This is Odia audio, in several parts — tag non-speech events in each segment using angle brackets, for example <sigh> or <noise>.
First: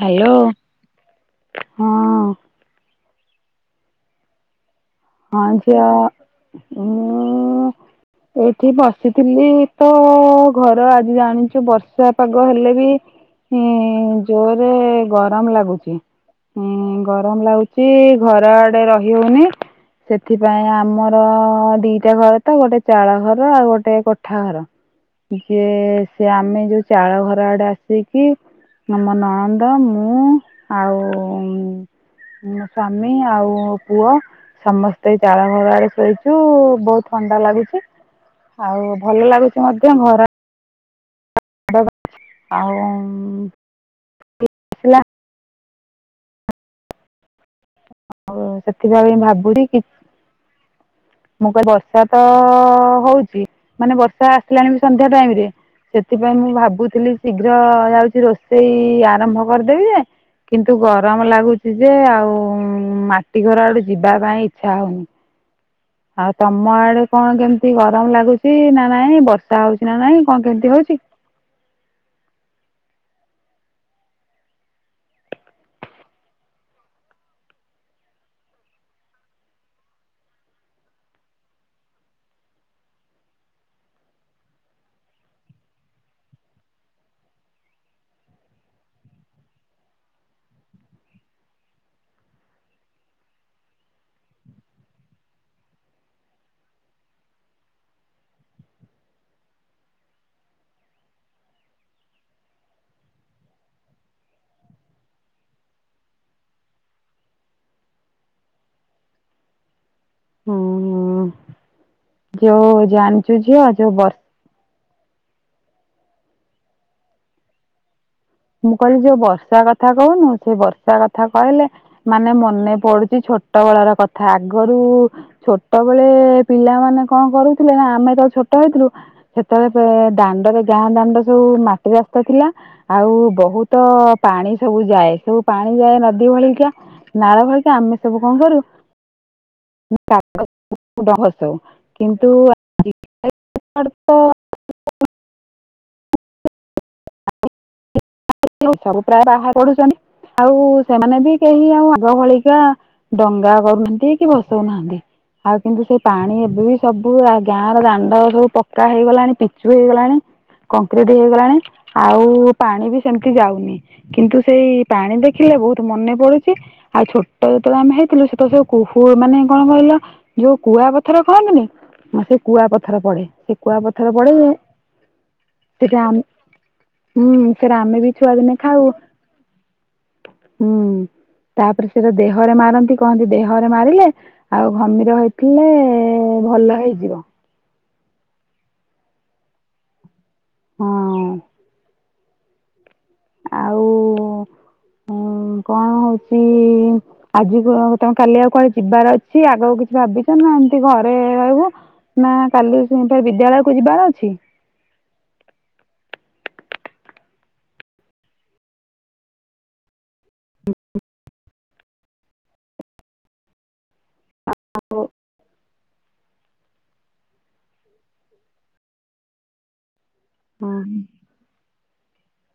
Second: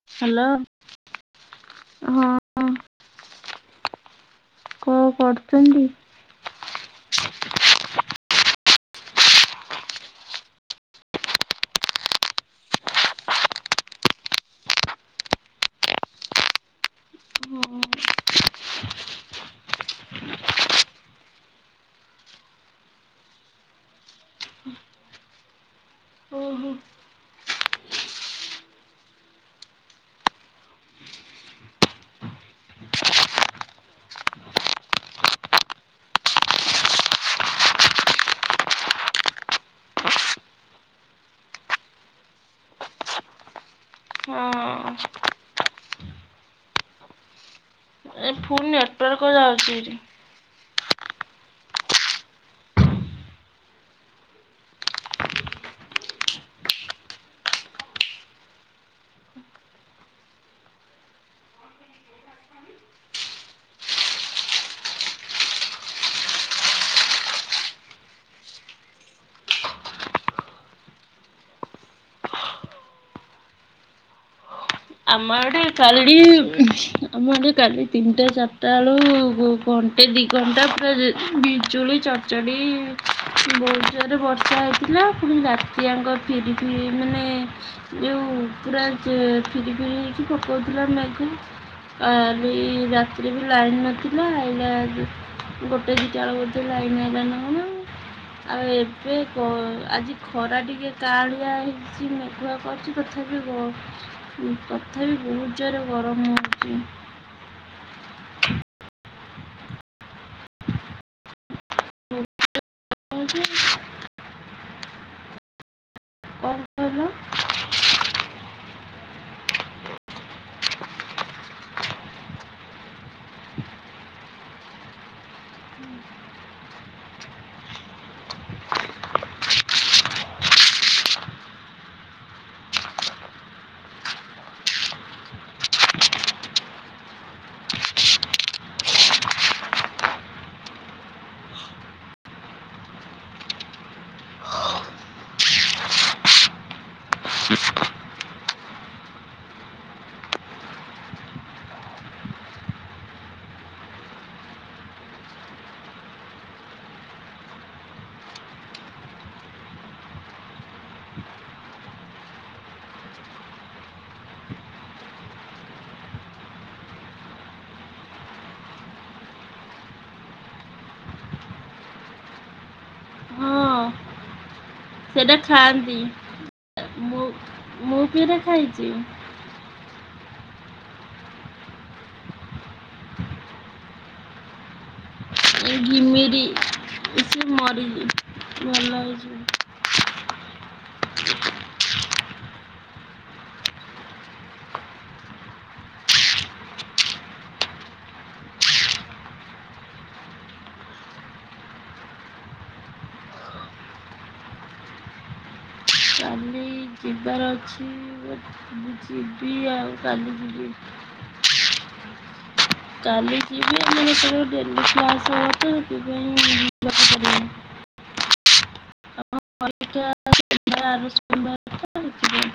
Hello hello. ହଁ। କଣ ହଁ କରୁଛନ୍ତି? <unintelligible> ଉଁ <unintelligible> ଏଠି ବସିଥିଲି ତ ଘର ଆଜି ଜାଣିଛୁ ବର୍ଷା ପାଗ ହେଲେ ବି ହୁଁ ଜୋରେ ଗରମ ଲାଗୁଚି। ହୁଁ ଗରମ ଲାଗୁଚି ଘର ଆଡ଼େ ରହି ହଉନି। ସେଥିପାଇଁ ଆମର ଦିଟା ଘର ତ ଗୋଟେ ଚାଳ ଘର ଆଉ ଗୋଟେ କୋଠା ଘର। ଯେ ସେ ଆମେ ଓହୋ ଯୋଉ ଚାଳ ଘର ଆଡ଼େ ଆସିକି ମୋ ନଣନ୍ଦ ମୁଁ ଆଉ ମୋ ସ୍ବାମୀ ଆଉ ପୁଅ ସମ ଏଇ ଚାଳଘର ଆଡ଼େ ଶୋଇଛୁ ବହୁତ୍ ଥଣ୍ଡା ଲାଗୁଛି। ଆଉ ଭଲ ଲାଗୁଛି ମଧ୍ୟ ଘର ଆଉ ହଁ <unintelligible> ଏ ହଉ ଫୁଲ୍ ସେଥିପାଇଁ ନେଟୱାର୍କ ଭାବୁ ଯାଉଛି <unintelligible> ଏଠି। ମୁଁ କହିଲି ବର୍ଷା ତ ହଉଛି ମାନେ ବର୍ଷା ଆସିଲାଣି ବି ସନ୍ଧ୍ୟା ଟାଇମ୍ ରେ ସେଥିପାଇଁ ମୁଁ ଭାବୁଥିଲି ଶୀଘ୍ର ଯାଉଚି ରୋଷେଇ ଆରମ୍ଭ କରିଦେବି ଯେ କିନ୍ତୁ ଗରମ ଲାଗୁଛି ଯେ ଆଉ ମାଟି ଘର ଆଡୁ଼ ଯିବା ପାଇଁ ଇଚ୍ଛା ହଉନି। ଆଉ ତମ ଆଡ଼େ କଣ କେମିତି ଗରମ ଲାଗୁଚି ନା ନାଇଁ ବର୍ଷା ହଉଛି ନା ନାଇଁ କଣ କେମିତି ହଉଚି? ହ <inaudible> ଆମ ଆଡ଼େ କାଲି ଆମ ଆଡ଼େ କାଲି ତିନିଟା ଚାରିଟା ବେଳୁ କଣ ସେ ଦି ଘଣ୍ଟା ପୁରା ବିଜୁଳି ଚଡ଼ଚଡି଼ ବହୁତ୍ ଜୋରରେ ବର୍ଷା ହେଇଥିଲା ପୁଣି ରାତିଆଙ୍କ ଫିରି ଫିରି ମାନେ ଯୋଉ ପୁରା ଫିରି ଫିରି ହେଇକି ପକଉଥିଲା ମେଘ କାଲି ରାତିରେ ବି ଲାଇନ୍ ନଥିଲା ଏଇନା ଗୋଟେ ଦିଟା ବେଳକୁ ବୋଧେ ଲାଇନ୍ ଆଇଲା ନା କଣ ଆଉ ଏବେ ଗ ଆଜି ଖରା ଟିକେ କାଁଳିଆ ହେଇଛି ମେଘୁଆ <unintelligible> ତଥାପି ତଥାପି ବହୁତ୍ ଜୋରେ ଗରମ ହଉଛି। ହୁଁ ହୁଁ। ଯୋଉ ଜାଣିଚୁ ହେଉଛି ଝିଅ ଯୋଉ ବ କ'ଣ କହିଲ ମୁଁ କହିଲି ଯୋଉ ବର୍ଷା କଥା କହୁନୁ ସେ ବର୍ଷା କଥା କହିଲେ ମାନେ ମନେ ପଡୁଛି ଛୋ ଛୋଟବେଳ ର କଥା ଆଗରୁ ଛୋଟବେଳେ ପିଲାମାନେ କଣ କରୁଥିଲେ ନା ଆମେ ତ ଛୋଟ ହେଇଥିଲୁ। ସେତେବେଳେ ଦାଣ୍ଡରେ ଗାଁ ଦାଣ୍ଡ ସବୁ ମାଟି ରାସ୍ତା ଥିଲା। ଆଉ ବହୁତ ପାଣି ସବୁ ଯାଏ। ସବୁ ପାଣି ଯାଏ ନଦୀ ଭଳିିକା। ନାଳ ଭଳିକା ଆମ ଆମେ ସବୁ କଣ କରୁ <unintelligible> <unintelligible> କିନ୍ତୁ ତ <unintelligible> <unintelligible> ସବୁ ପ୍ରାୟ ବାହାର ପଢୁଛନ୍ତି। ଆଉ ସେମାନେ ବି କେହି ଆଉ ଆଗ ଭଳିକା ଡଙ୍ଗା କରୁନାହାନ୍ତି କି ଭସଉ ନାହାନ୍ତି। ଆଉ କିନ୍ତୁ ସେଇ ପାଣି ଏବେ ବି ସବୁ ଗାଁ ର ଦାଣ୍ଡରୁ ସବୁ ପକ୍କା ହେଇଗଲାଣି ପିଚୁ ହେଇଗଲାଣି। କଂକ୍ରିଟି ହେଇଗଲାଣି। ଆଉ ପାଣି ବି ସେମିତି ଯାଉନି କିନ୍ତୁ ସେଇ ପାଣି ଦେଖିଲେ ବହୁତ ମନେ ପଡୁଛି। ଆଉ ଛୋଟ ଯେତେବେଳେ ଆମେ ହେଇଥିଲୁ ସେଟ ସବୁ କୁ ମାନେ କଣ କହିଲ ଯୋଉ କୁଆ ପଥର କହନ୍ତିନି। ମତେ କୁଆ ପଥର ପଡେ। ସେ କୁଆ ହଁ ପଥର ପଡେ। ସେଇଟା ଖାଆନ୍ତି। ସେଟା ହୁଁ ସେରା ଆମେ ବି ରେ ଛୁଆଦିନେ ଖାଉ ଖାଇଛି। ହୁଁ। ତାପରେ ସେଟା ଦେହରେ ମାରନ୍ତି। କହନ୍ତି ଦେହରେ ମାରିଲେ ଆଉ ଘମିର ହେଇଥିଲେ ଏ ଘିମିରି ଭଲ ହେଇଯିବ ଏସେ ମରିଯି ହଁ। ଆଉ କଣ ହଉଛି ଆଜି ତମେ କାଲି ଆଉ କୁଆଡେ ଯିବାର ଅଛି। ଆଗକୁ କିଛି ଭାବିଛ ନା ଏମତି ଘରେ ରହିବୁ। ନା କାଲି ସେ ବିଦ୍ୟାଳୟକୁ ଯିବାର ଅଛି। କାଲି ଯି ଅଛି ଯିବି ଆଉ କାଲି ଯିବି। କାଲି ଯିବି ଆମର ଡେଲି ଆଉ କ୍ଲାସ <unintelligible> ହଁ <unintelligible> ସେଥିପାଇଁ।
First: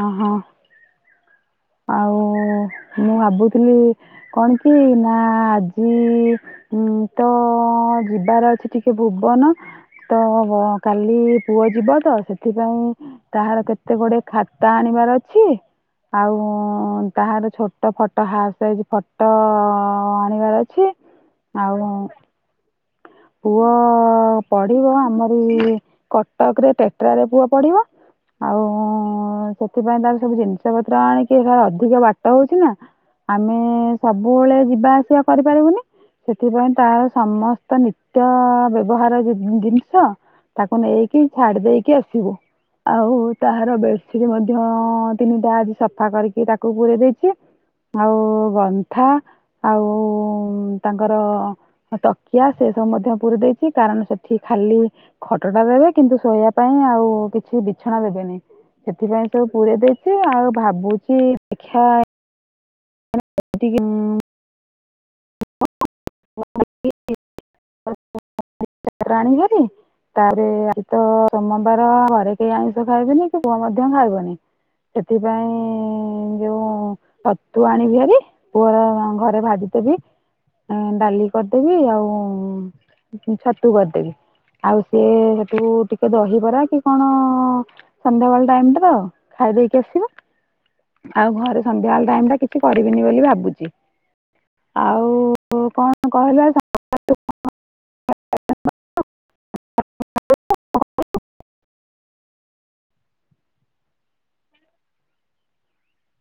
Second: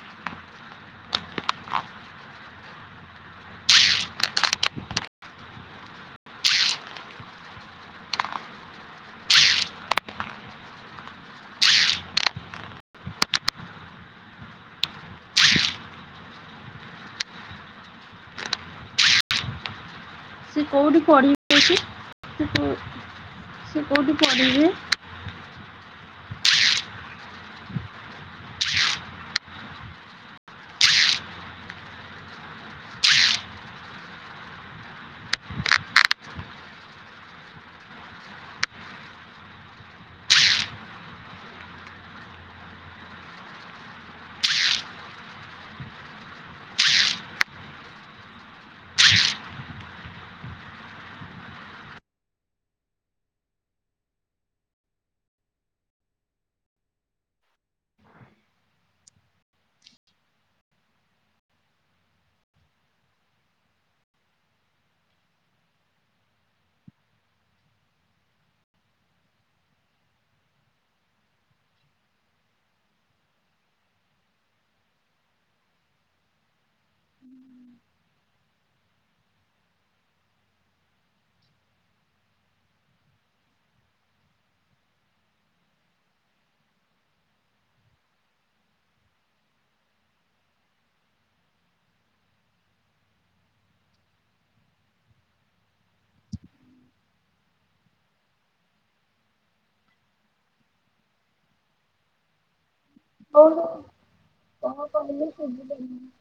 ଓ ହୋ। ଆଉ ମୁଁ ଭାବୁଥିଲି କଣ କି ନା ଆଜି ହୁଁ ତ ଯିବାର ଅଛି ଟିକେ ଭୁବନ। ତ କାଲି ପୁ ପୁଅ ଯିବ ତ ସେଥିପାଇଁ ତାହାର କେତେ ଗୁଡିଏ ଖାତା ଆଣିବାର ଅଛି। ଆଉ ତାହାର ଛୋଟ ଫଟୋ ହାଫ୍ ସାଇଜ୍ ଫଟୋ ଆଣି ଣିବାର ସେ ଅଛି। କୋଉଠି ପଢ଼ିବେ କି ଆଉ ସେ କୋଉ- ପୁଅ ସେ କୋଉଠି ପଢିବେ? ପଢିବ ଆମରି କଟକରେ ଟେଟ୍ରାରେ ପୁଅ ପଢିବ। ଆଉ ସେଥିପାଇଁ ତାର ସବୁ ଜିନିଷ ପତ୍ର ଆଣିକି ଅଧିକ ବାଟ ହଉଛି ନା। ଆମେ ସବୁବେଳେ ଯିବା ଆସିବା କରିପାରିବୁନି। ସେଥିପାଇଁ ତାର ସମସ୍ତ ନିତି ନିତ୍ୟ ବ୍ୟବହାର ଜି-ଜି-ଜିନିଷ ତାକୁ ନେଇକି ଛାଡି ଦେଇକି ଆସିବୁ। ଆଉ ତହାର ବେଡସିଟ୍ ମଧ୍ୟ ତିନିଟା ଆଜି ସଫା କରିକି ତାକୁ ପୁରେଇ ଦେଇଛି। ଆଉ ଗନ୍ଥା ଆଉ ତାଙ୍କର ତକିଆ ସେ ମଧ୍ୟ ପୁରୀ ଦେଇଛି। କାରଣ ସେଠି ଖାଲି ଖଟଟା ଦେବେ। କିନ୍ତୁ ଶୋଇବା ପାଇଁ ଆଉ କିଛି ବିଛଣା ଦେବେନି। ସେଥିପାଇଁ ସବୁ ପୁରେଇ ଦେଇଛି। ଆଉ ଭାବୁଛି ଦେଖା <unintelligible> ରାଣ ହେରି। ତାପରେ ଆଜି ତ ସୋମବାର ଘରେ କେହି ଆଇଁଷ ଖାଇବେନି। କି ପୁଅ ମଧ୍ୟ ଖାଇବନି। ସେଥିପାଇଁ ଯୋଉ ଛତୁଆ ଆଣିବି ହାରି ପୁଅର ଘରେ ଭାଜିଦେବି। ଡାଲି କରିଦେବି। ଆଉ ଛତୁ କରିଦେବି। ଆଉ ସିଏ ସେଠୁ ଟିକେ ଦହିବରା କି କଣ ସନ୍ଧ୍ୟାବେଳ ଟାଇମ୍ ଟାର ଖାଇ ଦେଇକି ଆସିବ। ଆଉ ଘରେ ସନ୍ଧ୍ୟା ବେଳ ଟାଇମ୍ ଟା କିଛି କରିବିନି ବୋଲି ଭାବୁଛି। ଆଉ କଣ କହିଲା <unintelligible> <inaudible> ହଉ ତା <unintelligible>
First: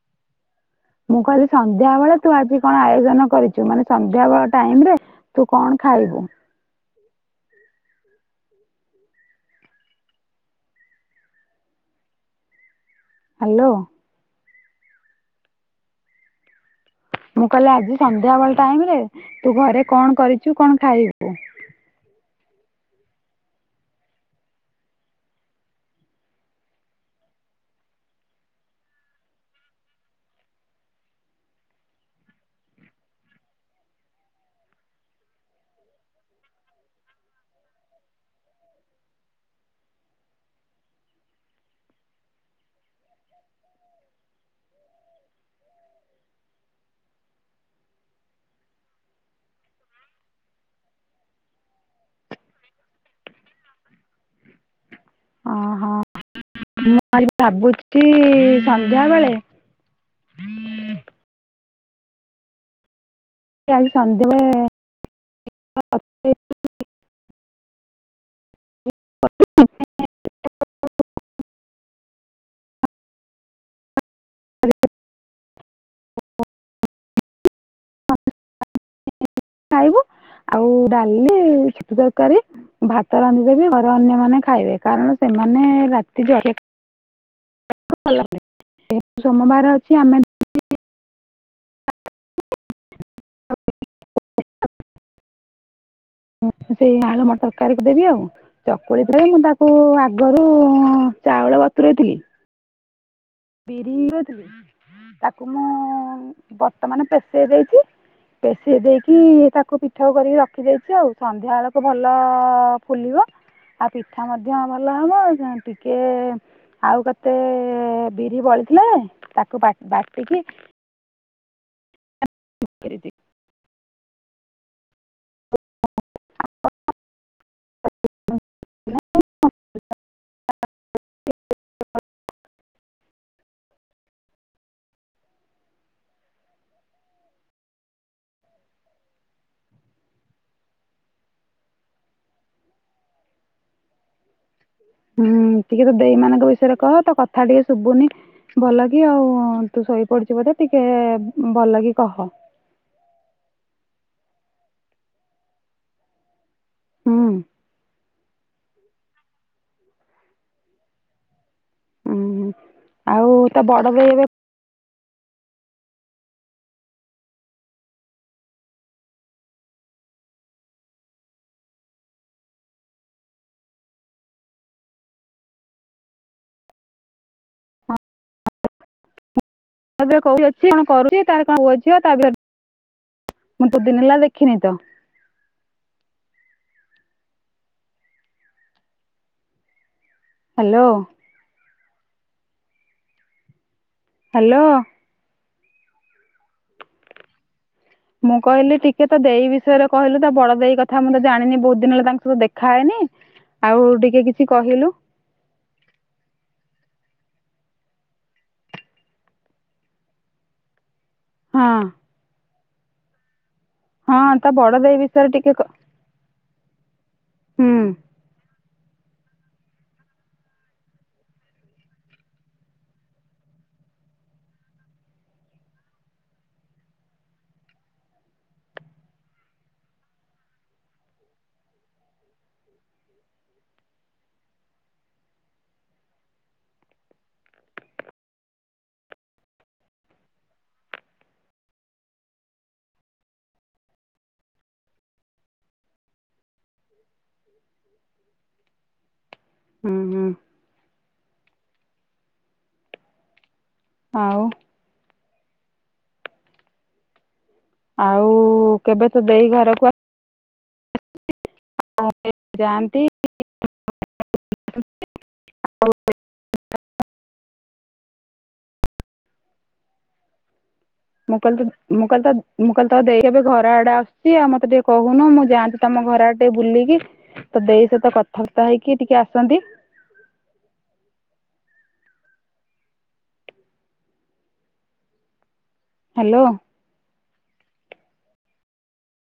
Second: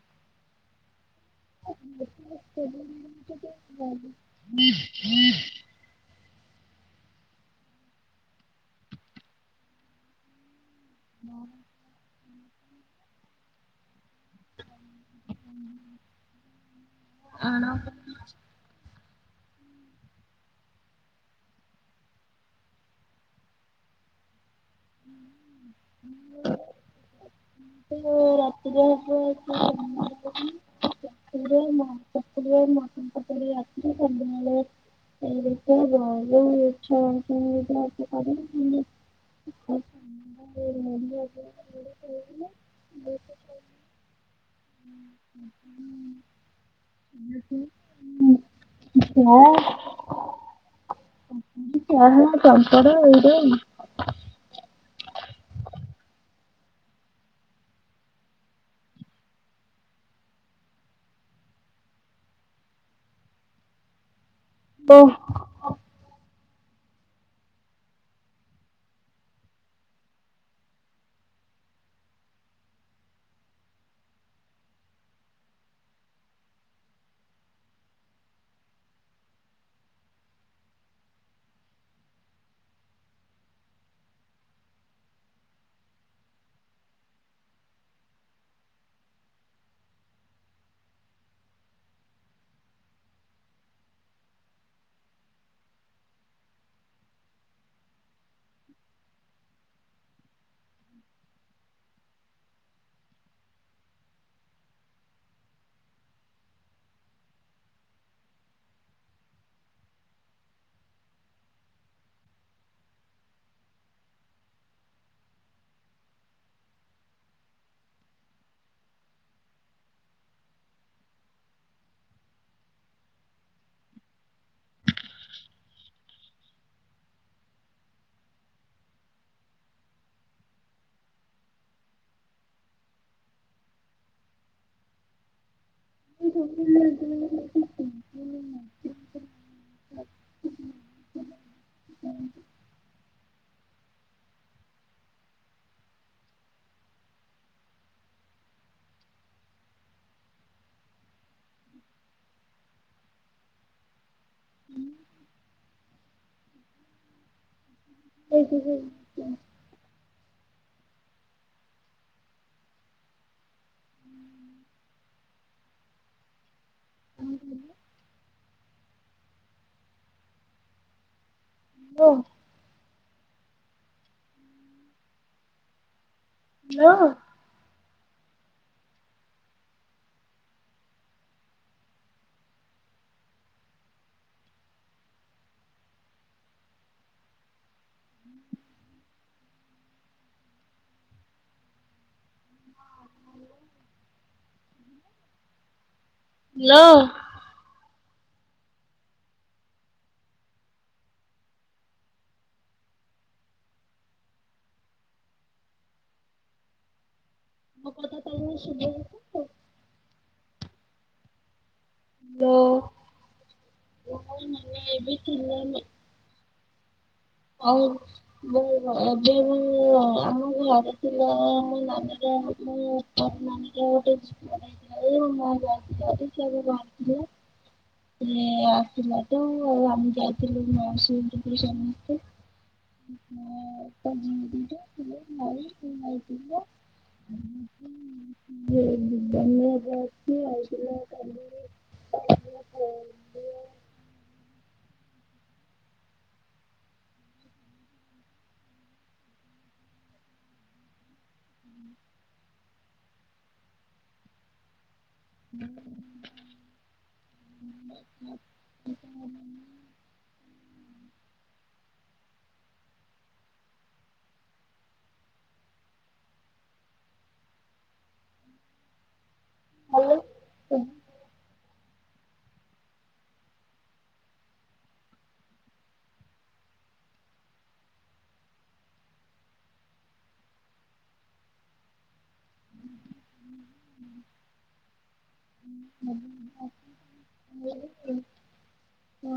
ମୁଁ କହିଲି ସନ୍ଧ୍ୟା ବେଳେ ତୁ ଆଜି କଣ ଆୟୋଜନ କରିଚୁ ମାନେ ସନ୍ଧ୍ୟା ବଳ ଟାଇମ ରେ ତୁ କଣ ଖାଇୁ ହ ହଁ। ହ୍ୟାଲୋ। ମୁଁ ଆଣ କହିଲି ଆଜି ସନ୍ଧ୍ୟାବେେଳେ ଟାଇମରେ ତୁ ଘରେ କଣ କରିଚୁ କଣ ଖାଇବୁ? ତ ରାତିରେ <unintelligible> ରେ <unintelligible> ଛା <unintelligible> ହଁ। <unintelligible> ଓହୋ ମୁଁ ଭାବୁଚି <unintelligible> ସନ୍ଧ୍ୟା ବେଳେ ହୁଁ। ସେ ଆଜି ଶ ତ ଆପ ରେ <unintelligible> ଖାଇବୁ। ଆଉ ଡାଲି ଛତୁ ତରକାରୀ ଭାତ ରାନ୍ଧିଦେବି ଘରେ ଅନ୍ୟମାନୋନ ଖାଇବେ, କାରଣ ସେ ମାନେ ରାତି ଯୋଉ ଭୁ ସୋମବାର ଅଛି ଆମେ <unintelligible> ହଁ ସେଇ ଆଳୁ ମ ତରକାରୀ କ ଦେବି ଆଉ ଚକୁଳି ରେ ମୁଁ ତାକୁ ଆଗରୁ ଚାଉଳ ବତୁରେଇଥିଲି ବିରି ତାକୁ ମୁଁ ବର୍ତ୍ତମାନ ପେସେଇ ଦେଇ ପେଶିଦେଇକି ତାକୁ ପିଠା କରିକି ରଖିଦେଇଚି ଆଉ ସନ୍ଧ୍ୟା ବେଳକୁ ଭଲ ଫୁଲିବ ଆଉ ପିଠା ମଧ୍ୟ ଭଲ ହବ, ଟିକେ ଆଉ କେତେ ବିରି ବଳିଥିଲେ ତାକୁ ବା ବାଟିକି <unintelligible> ଅ ଅ ଅ <unintelligible> ହ ହ ସେ ହୁଁ ଟିକେ ତ ଦେଇ ମାନଙ୍କ ବିଷୟରେ କହ ତ କଥା ଟିକେ ଶୁଭୁନି ଭଲ କି ଆଉ ତୁ ଶୋ ପଡିଛୁ ବୋଧେ ଟିକେ ଭଲ କି କହ। ହୁଁ ହଁ। ସେ ସେ ସେ ହୁଁ ହୁଁ ଆଉ ତ ବଡ ବି ଏବେ ଓ। ହାଲୋ। ତ ଏବେ କୋଉଠି ଅଛି କଣ କରୁଚି ତାର କଣ ପୁଅ ଝିଅ ତା ମୁଁ ତୁ ଦିନେ ହେଲା ଦେଖିନି ତ। ହ୍ୟାଲୋ। ହ୍ୟାଲୋ। ଲୋ! ମୁଁ କହିଲି ଟିକେ, ତ ଦେଇ ବିଷୟରେ କହିଲୁ? ତ ବଡ ଦେଇ କଥା ମୁଁ ତ ଜାଣିନି! ବହୁତ ଦିନ ହେଲା ତାଙ୍କସହ ଦେଖାହେଇନି। ଆଉ ଟିକେ କିଛି କହିଲୁ? ଏଇନେ ସୁଭୁଚି ତ? ହଁ। ତୋ ହଁ, ତା ବଡ ଦେଇ ବିଷୟରେ ଟିକେ କ ହୁଁ ଅଉ ମୁଁ ଏବେ, ମୁଁ ଆମ ଘରେ ଥିଲା, ମୋ ନାନୀର ମୁଁ ମୋ ନାନୀ ର ମୁଁ ଗୋଟେ <unintelligible> ମୋ ବସ୍ ରେ ସେ ଆସି ପହଁଚିଲେ। ସେ ଆସିଲା ତ! ଆଉ, ଆମେ ଯାଇଥିଲୁ ମାଉସୀ ଘରକୁ ସବୁ। ଚି, ମୋ ଅପା ଜିରୀରେ ଥିଲେ। ଭାଇ, ଭାଇ ଥିଲେ। ହଁ କୁହ? ଯେ ଭୁବନରେ ଅଛି, ଆଇଥିଲେ କାଲିରେ <inaudible> ହୁଁ, ହୁଁ। ହୁଁ। ଆଉ, <inaudible> ଆଉ କେବେ ତ ଦେଇ ଘରକୁ ଆ <inaudible> ହଁ ଯାଆନ୍ତି <inaudible> ଆଉ, <inaudible> ହାଲୋ! ସୁଭୁ ମୁଁ କହିଲି ତ! ମୁଁ କହିଲ ତ! ମୁଁ କହିଲଲି ତ! ଦେଇ ଏବେ ଘର ଆଡେ ଆସୁଛି। ଆଉ, ମତେ ଟିକେ କହୁନୁ, ମୁଁ ଯାଆନ୍ତି ତମ ଘର ଆଡେ ଟିକେ ବୁଲିକି ତୋ ଦେଇ ସହିତ କଥାବାର୍ତ୍ତା ହେଇକି ଟିକେ ଆସନ୍ତି। ହ୍ୟାଲୋ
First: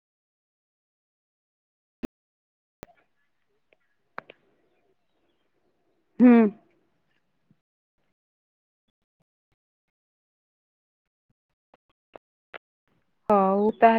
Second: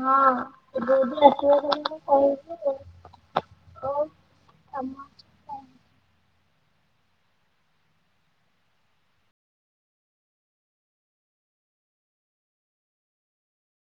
ହଁ, ଏ ବୋଡି ଆସିବ ଯଦି <unintelligible> ମୁଁ କହିଚି <unintelligible> ଓହୋ! କାମ ଅଛି କି କଣ? ହୁଁ। ହଉ, ତାହେଲେ